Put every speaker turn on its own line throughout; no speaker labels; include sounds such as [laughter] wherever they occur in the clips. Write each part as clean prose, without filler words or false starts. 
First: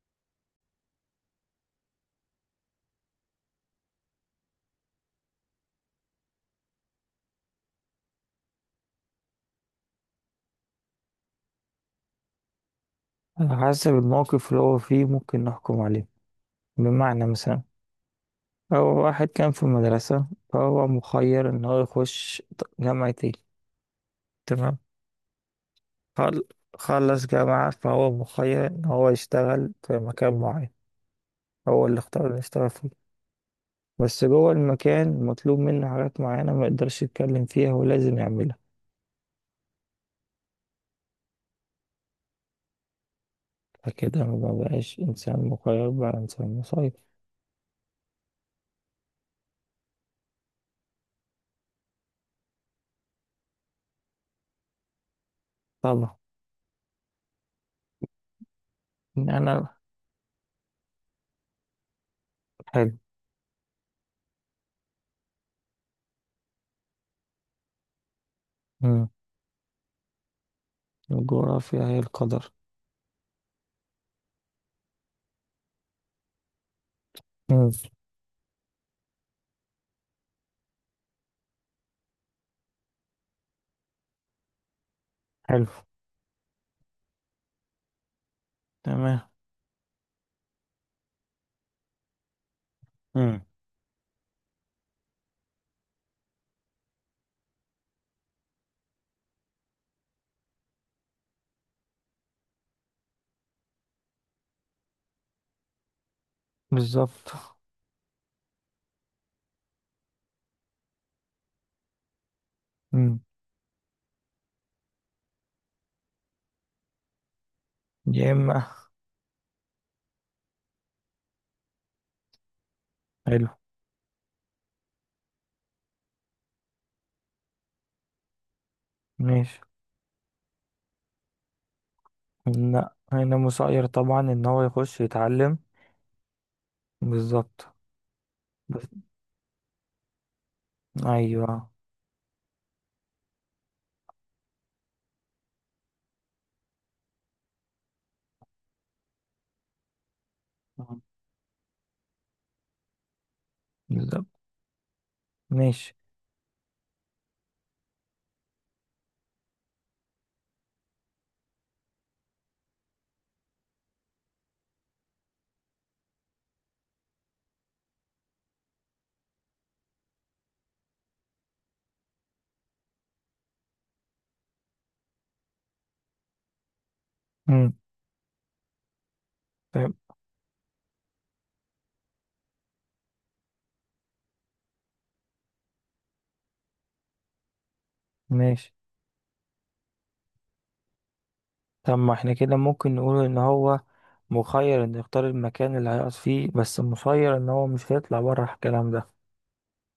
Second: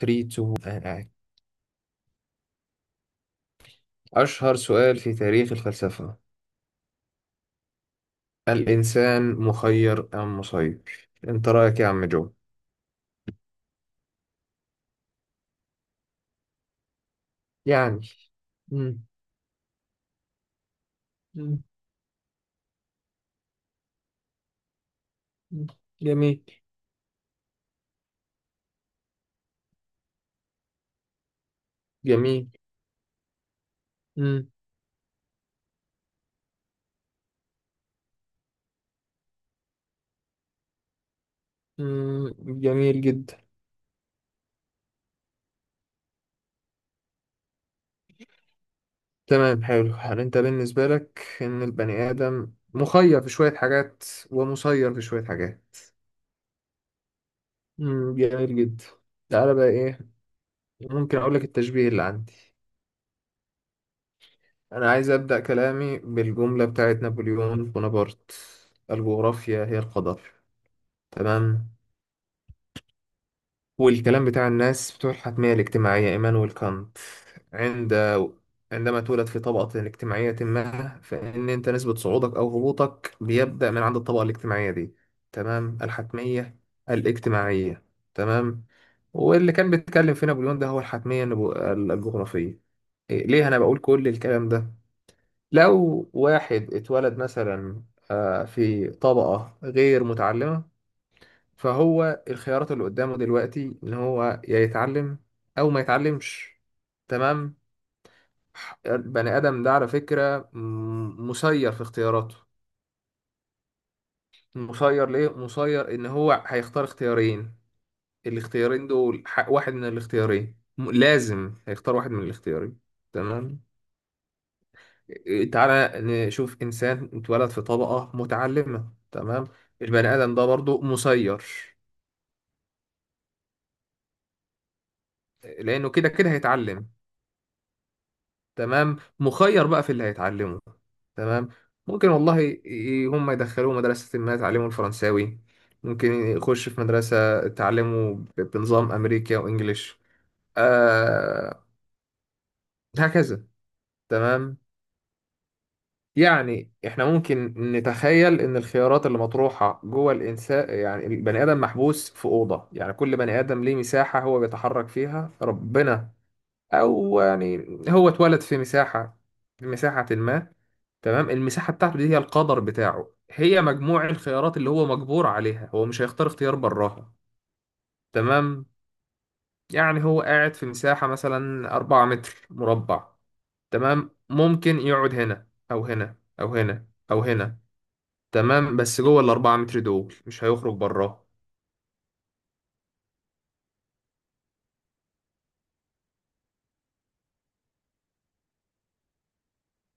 3 2 1. أشهر سؤال في تاريخ الفلسفة: الإنسان مخير أم مسير؟ أنت رأيك إيه يا عم جو؟
على حسب الموقف اللي هو فيه ممكن نحكم عليه، بمعنى مثلا.
يعني.
لو
مم.
واحد كان في المدرسة فهو مخير
مم.
إن هو يخش جامعة ايه. تمام.
مم.
خل...
جميل.
خلص جامعة فهو مخير إن هو يشتغل في مكان معين. هو اللي اختار إنه
جميل.
يشتغل فيه. بس
مم.
جوه المكان مطلوب منه حاجات معينة ما يقدرش يتكلم فيها ولازم يعملها.
مم. جميل جدا.
فكده ما بقاش إنسان مخير، بقى إنسان مسير.
تمام. حلو. هل أنت بالنسبة لك إن البني آدم مخير في شوية حاجات ومسير في شوية حاجات؟
طبعا.
مم. جميل جدا.
إن
تعالى بقى
أنا.
إيه، ممكن أقول لك التشبيه اللي عندي.
حلو.
أنا عايز أبدأ كلامي بالجملة بتاعت نابليون بونابرت:
مم.
الجغرافيا هي القدر. تمام.
الجغرافيا هي القدر.
والكلام بتاع الناس بتوع الحتمية الاجتماعية، إيمانويل كانت،
مم.
عند عندما تولد في طبقة اجتماعية ما فإن أنت نسبة صعودك أو هبوطك بيبدأ من عند الطبقة الاجتماعية دي.
حلو.
تمام. الحتمية الاجتماعية. تمام.
تمام.
واللي كان بيتكلم في نابليون ده هو الحتمية الجغرافية. إيه،
امم.
ليه أنا بقول كل الكلام ده؟ لو واحد اتولد مثلا في طبقة غير متعلمة، فهو الخيارات اللي قدامه دلوقتي إن هو يا يتعلم أو ما يتعلمش.
بالظبط.
تمام. البني آدم ده على فكرة مسير في اختياراته.
مم.
مسير ليه؟ مسير إن هو هيختار اختيارين.
يا اما.
الاختيارين دول، واحد من الاختيارين لازم هيختار واحد من الاختيارين.
حلو.
تمام. تعالى نشوف إنسان اتولد في طبقة متعلمة. تمام.
ماشي.
البني آدم ده برضو مسير.
لا، هنا مسير طبعا ان هو يخش يتعلم.
لأنه كده كده هيتعلم.
بالظبط. بس.
تمام. مخير بقى في اللي هيتعلمه. تمام.
ايوه.
ممكن والله هم يدخلوه مدرسة ما يتعلموا الفرنساوي. ممكن يخش في مدرسة تعلمه بنظام أمريكا وإنجليش. آه. هكذا.
بالظبط.
تمام.
ماشي.
يعني احنا ممكن نتخيل ان الخيارات اللي مطروحة جوه الانسان، يعني البني ادم محبوس في اوضة، يعني كل بني ادم ليه مساحة هو بيتحرك فيها ربنا، او يعني هو اتولد في مساحة ما. تمام. المساحة بتاعته دي هي القدر بتاعه، هي مجموع الخيارات اللي هو مجبور عليها، هو مش هيختار اختيار براها.
مم.
تمام.
طيب،
يعني هو قاعد في مساحة مثلا 4 متر مربع. تمام. ممكن يقعد هنا او هنا او هنا او هنا.
ماشي.
تمام. بس جوه الأربعة متر دول مش هيخرج براها.
طب ما احنا كده ممكن نقول ان هو مخير ان يختار المكان اللي هيقعد فيه، بس مسير ان هو مش هيطلع بره الكلام ده.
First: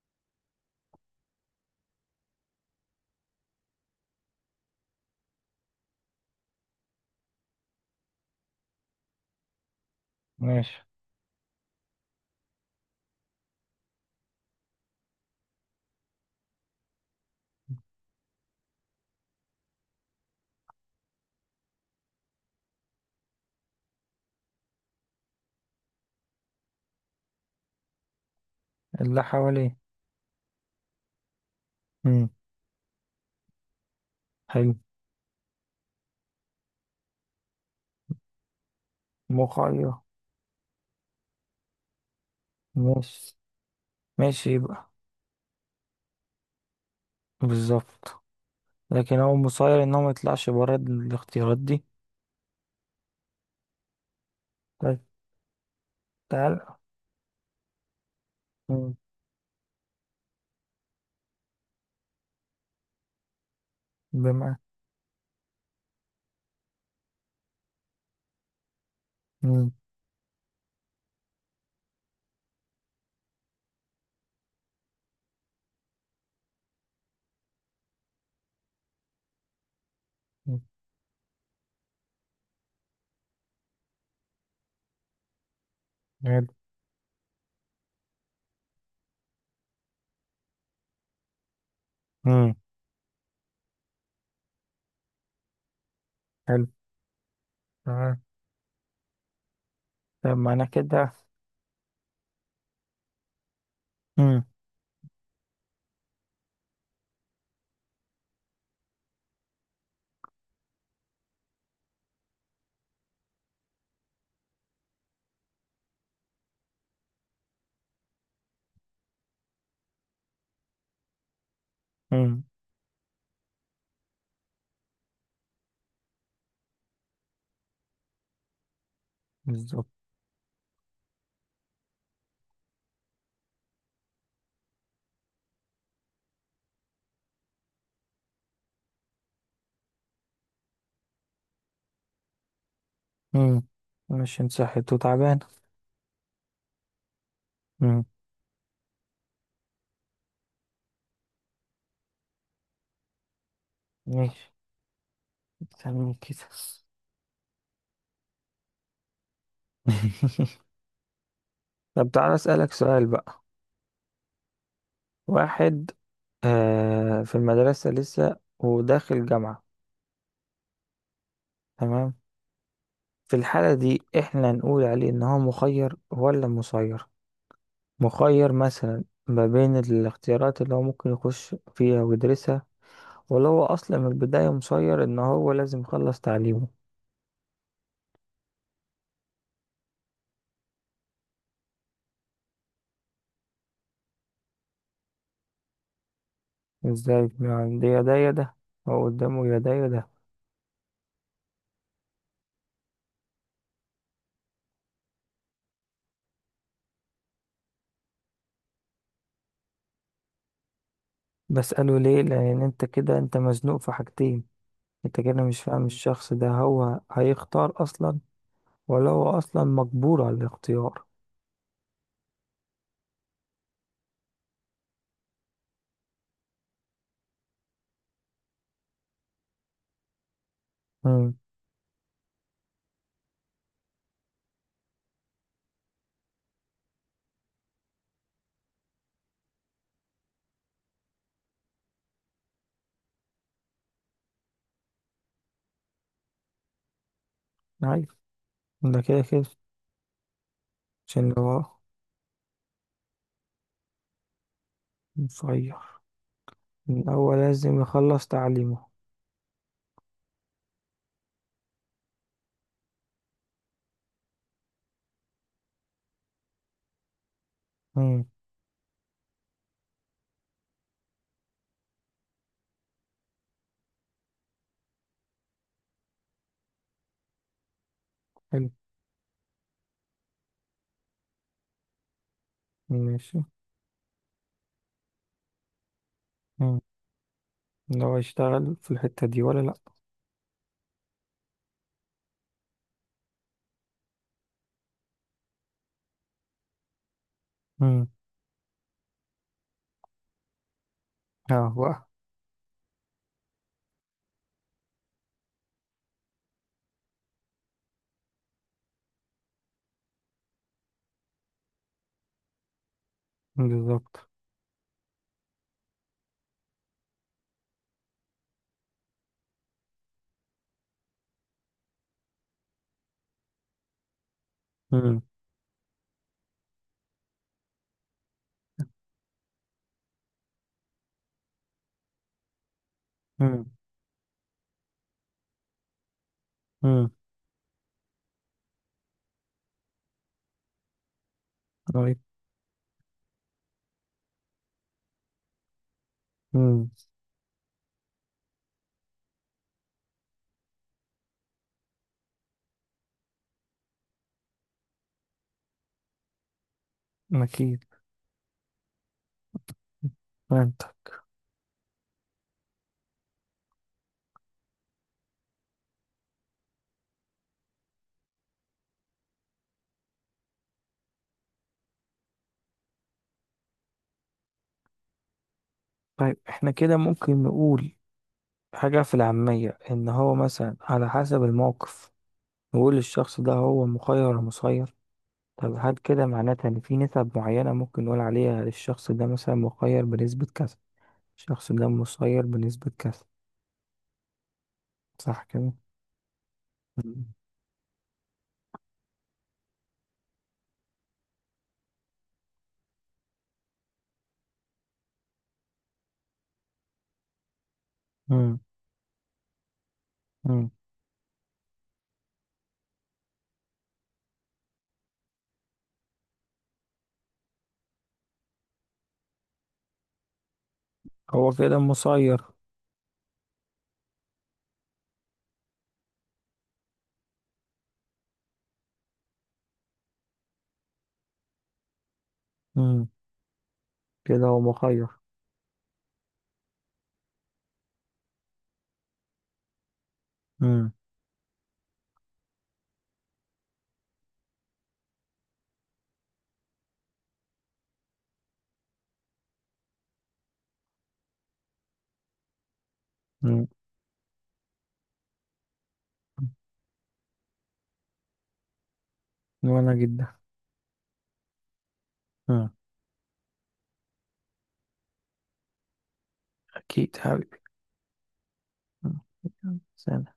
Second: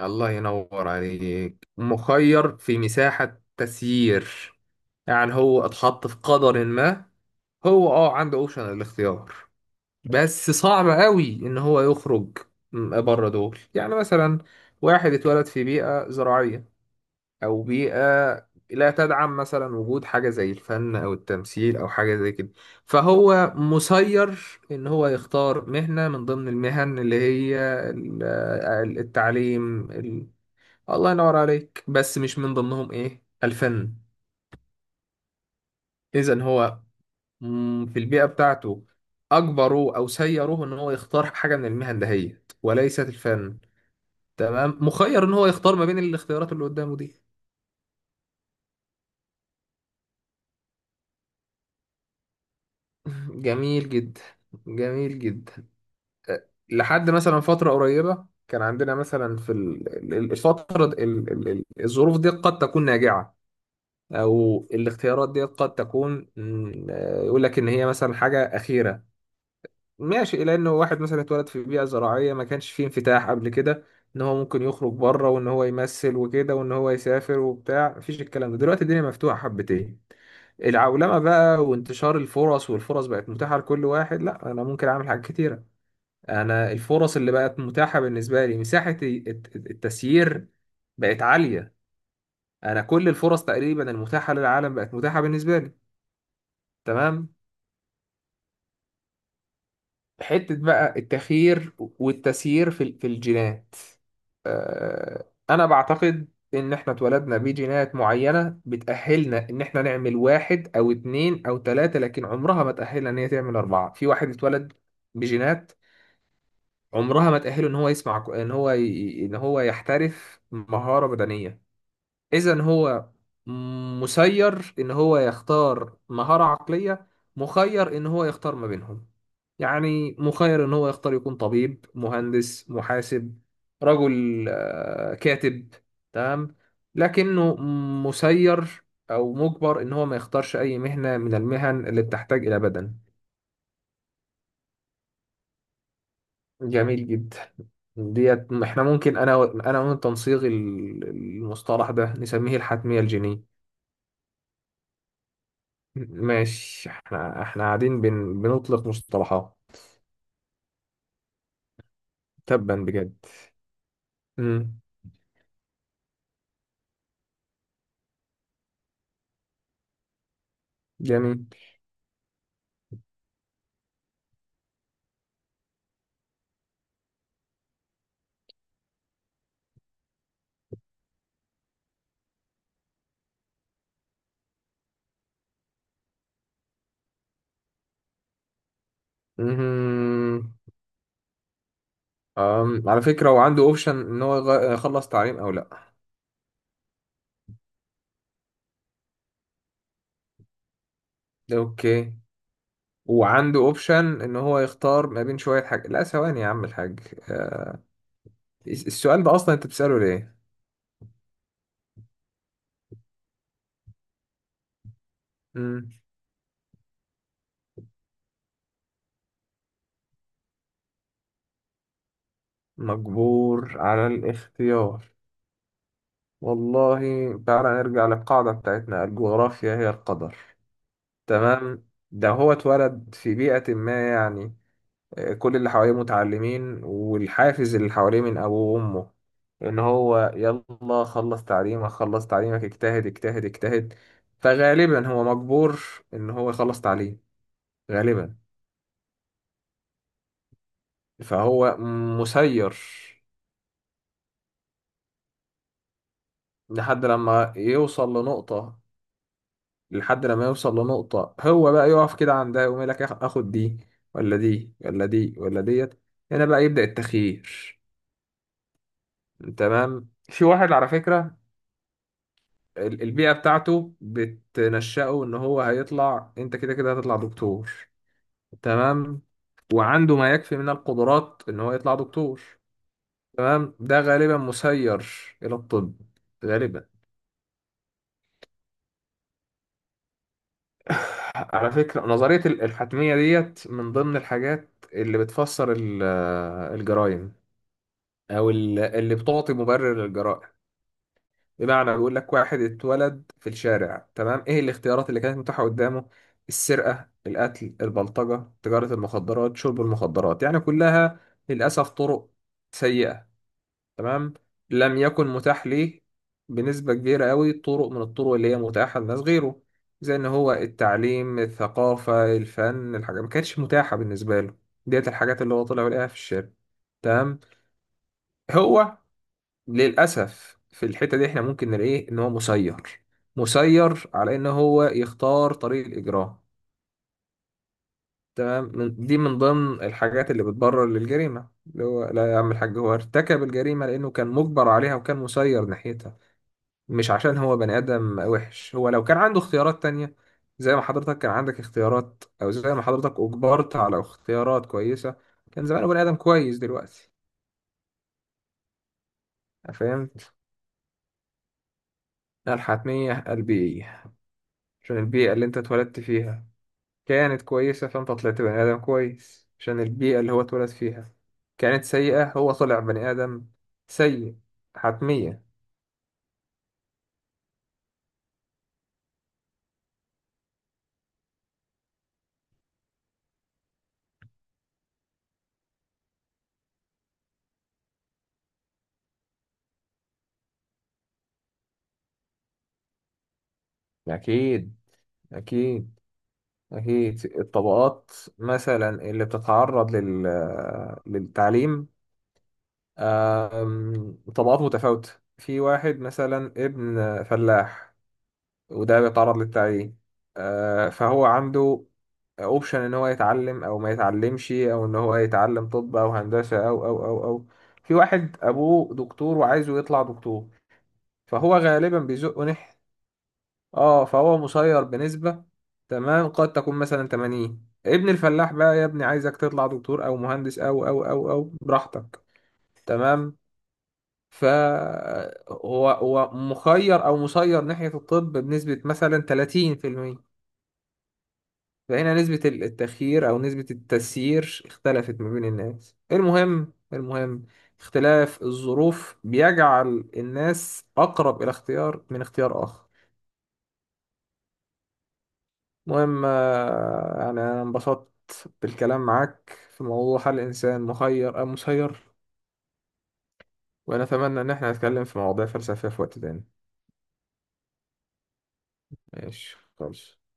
الله ينور عليك. مخير في مساحة تسيير. يعني هو اتحط في قدر ما، هو عنده اوبشن الاختيار، بس
ماشي.
صعب قوي ان هو يخرج بره دول. يعني مثلا واحد اتولد في بيئة زراعية او بيئه لا تدعم مثلا وجود حاجه زي الفن او التمثيل او حاجه زي كده. فهو مسير ان هو يختار مهنه من ضمن المهن اللي هي
اللي حواليه.
التعليم الله ينور عليك، بس
مم.
مش من ضمنهم ايه الفن.
حلو.
اذا هو في البيئه بتاعته
مخير.
اجبروه او سيروه ان هو يختار حاجه من المهن دهيت وليست
ماشي.
الفن.
ماشي
تمام.
يبقى.
مخير ان هو يختار ما بين الاختيارات اللي قدامه دي.
بالظبط. لكن هو مسير ان هو ما يطلعش بره الاختيارات دي.
[laughs] جميل جدا.
طيب.
جميل جدا.
تعال.
لحد مثلا فترة قريبة كان عندنا
مم.
مثلا في ال- ال- ال- الفترة د- ال- ال- ال- الظروف دي قد تكون ناجعة.
بما.
أو الاختيارات دي قد تكون يقول لك إن هي مثلا حاجة أخيرة.
مم.
ماشي. إلى إن واحد مثلا اتولد في بيئة زراعية ما كانش فيه انفتاح قبل كده إن هو ممكن يخرج بره وإن هو يمثل وكده وإن هو يسافر وبتاع، مفيش الكلام ده. دلوقتي الدنيا مفتوحة حبتين،
مم.
العولمة بقى وانتشار الفرص، والفرص بقت متاحة لكل واحد. لا، أنا ممكن أعمل حاجات كتيرة.
حلو.
انا الفرص اللي بقت متاحه بالنسبه لي، مساحه التسيير بقت عاليه.
امم.
انا كل الفرص تقريبا المتاحه للعالم بقت متاحه بالنسبه لي.
حلو.
تمام.
تمام. طب ما
حته
انا
بقى
كده.
التخيير والتسيير في في الجينات.
امم.
انا بعتقد ان احنا اتولدنا بجينات معينه بتاهلنا ان احنا نعمل واحد او اتنين او تلاته، لكن عمرها ما تاهلنا ان هي تعمل اربعه. في واحد اتولد بجينات عمرها ما تأهله ان هو يسمع ك- ان هو ي... ان هو يحترف مهارة بدنية.
امم.
اذا هو مسير ان هو يختار مهارة عقلية، مخير ان هو يختار ما بينهم.
بالظبط.
يعني مخير ان هو يختار يكون طبيب، مهندس، محاسب، رجل، كاتب. تمام. لكنه مسير او مجبر ان هو ما يختارش اي مهنة من المهن اللي بتحتاج الى بدن.
مم. مش انت صحيت وتعبان.
جميل جدا.
امم.
ديت احنا ممكن انا وانت نصيغ المصطلح ده، نسميه الحتمية الجينية.
ماشي. استني كده.
ماشي. احنا قاعدين بنطلق مصطلحات.
[laughs] طب تعالى اسالك
تبا
سؤال
بجد.
بقى.
امم
واحد في المدرسة لسه وداخل جامعة.
جميل.
تمام. في الحالة دي احنا نقول عليه ان هو مخير ولا مسير؟ مخير مثلا ما بين الاختيارات اللي هو ممكن يخش فيها ويدرسها، ولا هو أصلا من البداية مسير إن هو لازم يخلص تعليمه؟
امم على فكرة هو عنده اوبشن ان هو يخلص تعليم او لا.
إزاي يعني؟ ده يا ده يا ده. هو قدامه يا ده يا ده.
اوكي. وعنده اوبشن ان هو يختار ما بين شوية حاجة. لا، ثواني يا عم الحاج. آه، السؤال ده اصلا انت بتسأله ليه؟
بسأله ليه لأن أنت كده أنت مزنوق في حاجتين. أنت كده مش فاهم
امم
الشخص ده هو هيختار أصلا، ولا هو أصلا مجبور على الاختيار.
مجبور على الاختيار. والله، تعالى نرجع للقاعدة بتاعتنا: الجغرافيا هي القدر.
امم.
تمام. ده هو اتولد في بيئة ما، يعني كل اللي حواليه متعلمين، والحافز اللي حواليه من أبوه وأمه إن هو يلا خلص تعليمك خلص تعليمك اجتهد اجتهد اجتهد، فغالبا هو مجبور إن هو يخلص تعليم.
عارف.
غالبا.
ده كده كده. عشان هو.
فهو مسير
مسير.
لحد
إن هو
لما
لازم
يوصل
يخلص
لنقطة
تعليمه.
لحد لما يوصل لنقطة هو بقى يقف كده عندها، يقوم يقول لك آخد دي ولا دي ولا دي ولا ديت. هنا بقى يبدأ التخيير.
امم.
تمام. في واحد على فكرة البيئة بتاعته بتنشأه إن هو هيطلع، أنت كده كده هتطلع دكتور.
حلو.
تمام. وعنده ما يكفي من القدرات إن هو يطلع دكتور.
ماشي.
تمام. ده غالبا مسير إلى الطب. غالبا.
لو هيشتغل في الحتة دي ولا لأ؟
على فكرة نظرية الحتمية ديت من ضمن الحاجات اللي بتفسر الجرائم،
مم.
أو اللي بتعطي مبرر للجرائم.
اه
بمعنى
بقى.
بيقول لك واحد اتولد في الشارع. تمام. إيه الاختيارات اللي كانت متاحة قدامه؟ السرقة، القتل، البلطجة، تجارة المخدرات، شرب المخدرات، يعني كلها للأسف طرق سيئة.
بالظبط.
تمام. لم يكن متاح ليه بنسبة كبيرة قوي طرق من الطرق اللي هي متاحة لناس غيره، زي ان هو التعليم، الثقافة، الفن. الحاجات ما كانتش متاحة بالنسبة له. ديت
مم.
الحاجات اللي هو طلع ولقاها في الشارع. تمام. هو للأسف في الحتة دي احنا ممكن نلاقيه ان هو مسير.
مم.
مسير على ان هو يختار طريق الإجرام.
مم.
تمام. دي من ضمن الحاجات اللي بتبرر للجريمة، اللي هو
طيب.
لا يا عم الحاج، هو ارتكب الجريمة لأنه كان مجبر عليها وكان مسير ناحيتها.
مم.
مش عشان هو بني آدم وحش. هو لو كان عنده اختيارات تانية زي ما حضرتك كان عندك اختيارات، أو زي ما حضرتك أجبرت على اختيارات كويسة، كان زمانه بني آدم كويس دلوقتي.
أكيد.
فهمت.
فهمت.
الحتمية البيئية. عشان البيئة اللي أنت اتولدت فيها كانت كويسة فأنت طلعت بني آدم كويس. عشان البيئة اللي هو اتولد فيها كانت سيئة، هو طلع بني آدم سيء. حتمية.
طيب احنا كده ممكن نقول حاجة في العامية إن هو مثلا على حسب الموقف. نقول الشخص ده هو مخير ولا مسير. طب هل كده معناتها إن في نسب معينة ممكن نقول عليها الشخص ده مثلا مخير بنسبة كذا؟ الشخص ده مسير بنسبة كذا.
أكيد.
صح كده؟
أكيد. أكيد.
مم.
الطبقات مثلا اللي بتتعرض للتعليم طبقات متفاوتة. في واحد مثلا ابن فلاح،
مم.
وده بيتعرض للتعليم،
مم.
فهو عنده اوبشن ان هو يتعلم او ما يتعلمش، او ان هو يتعلم طب او هندسة او او او او. في واحد ابوه دكتور وعايزه يطلع دكتور،
هو
فهو
كده
غالبا بيزقه
مسير.
ناحية. اه فهو مسير بنسبة. تمام. قد تكون مثلا 80. ابن الفلاح بقى يا ابني عايزك تطلع دكتور او مهندس او او او او براحتك. تمام.
كده هو مخير.
فهو مخير او مسير ناحية الطب بنسبة مثلا 30%.
مم.
فهنا نسبة التخيير او نسبة التسيير اختلفت ما بين الناس. المهم. المهم اختلاف الظروف بيجعل الناس اقرب الى اختيار من اختيار اخر.
مم.
المهم يعني أنا انبسطت بالكلام معاك في
وأنا جدا.
موضوع هل الإنسان مخير أم مسير.
مم.
ونتمنى إن احنا نتكلم في مواضيع فلسفية في وقت تاني.
أكيد حبيبي.
ماشي،
مم.
خلاص.
سلام.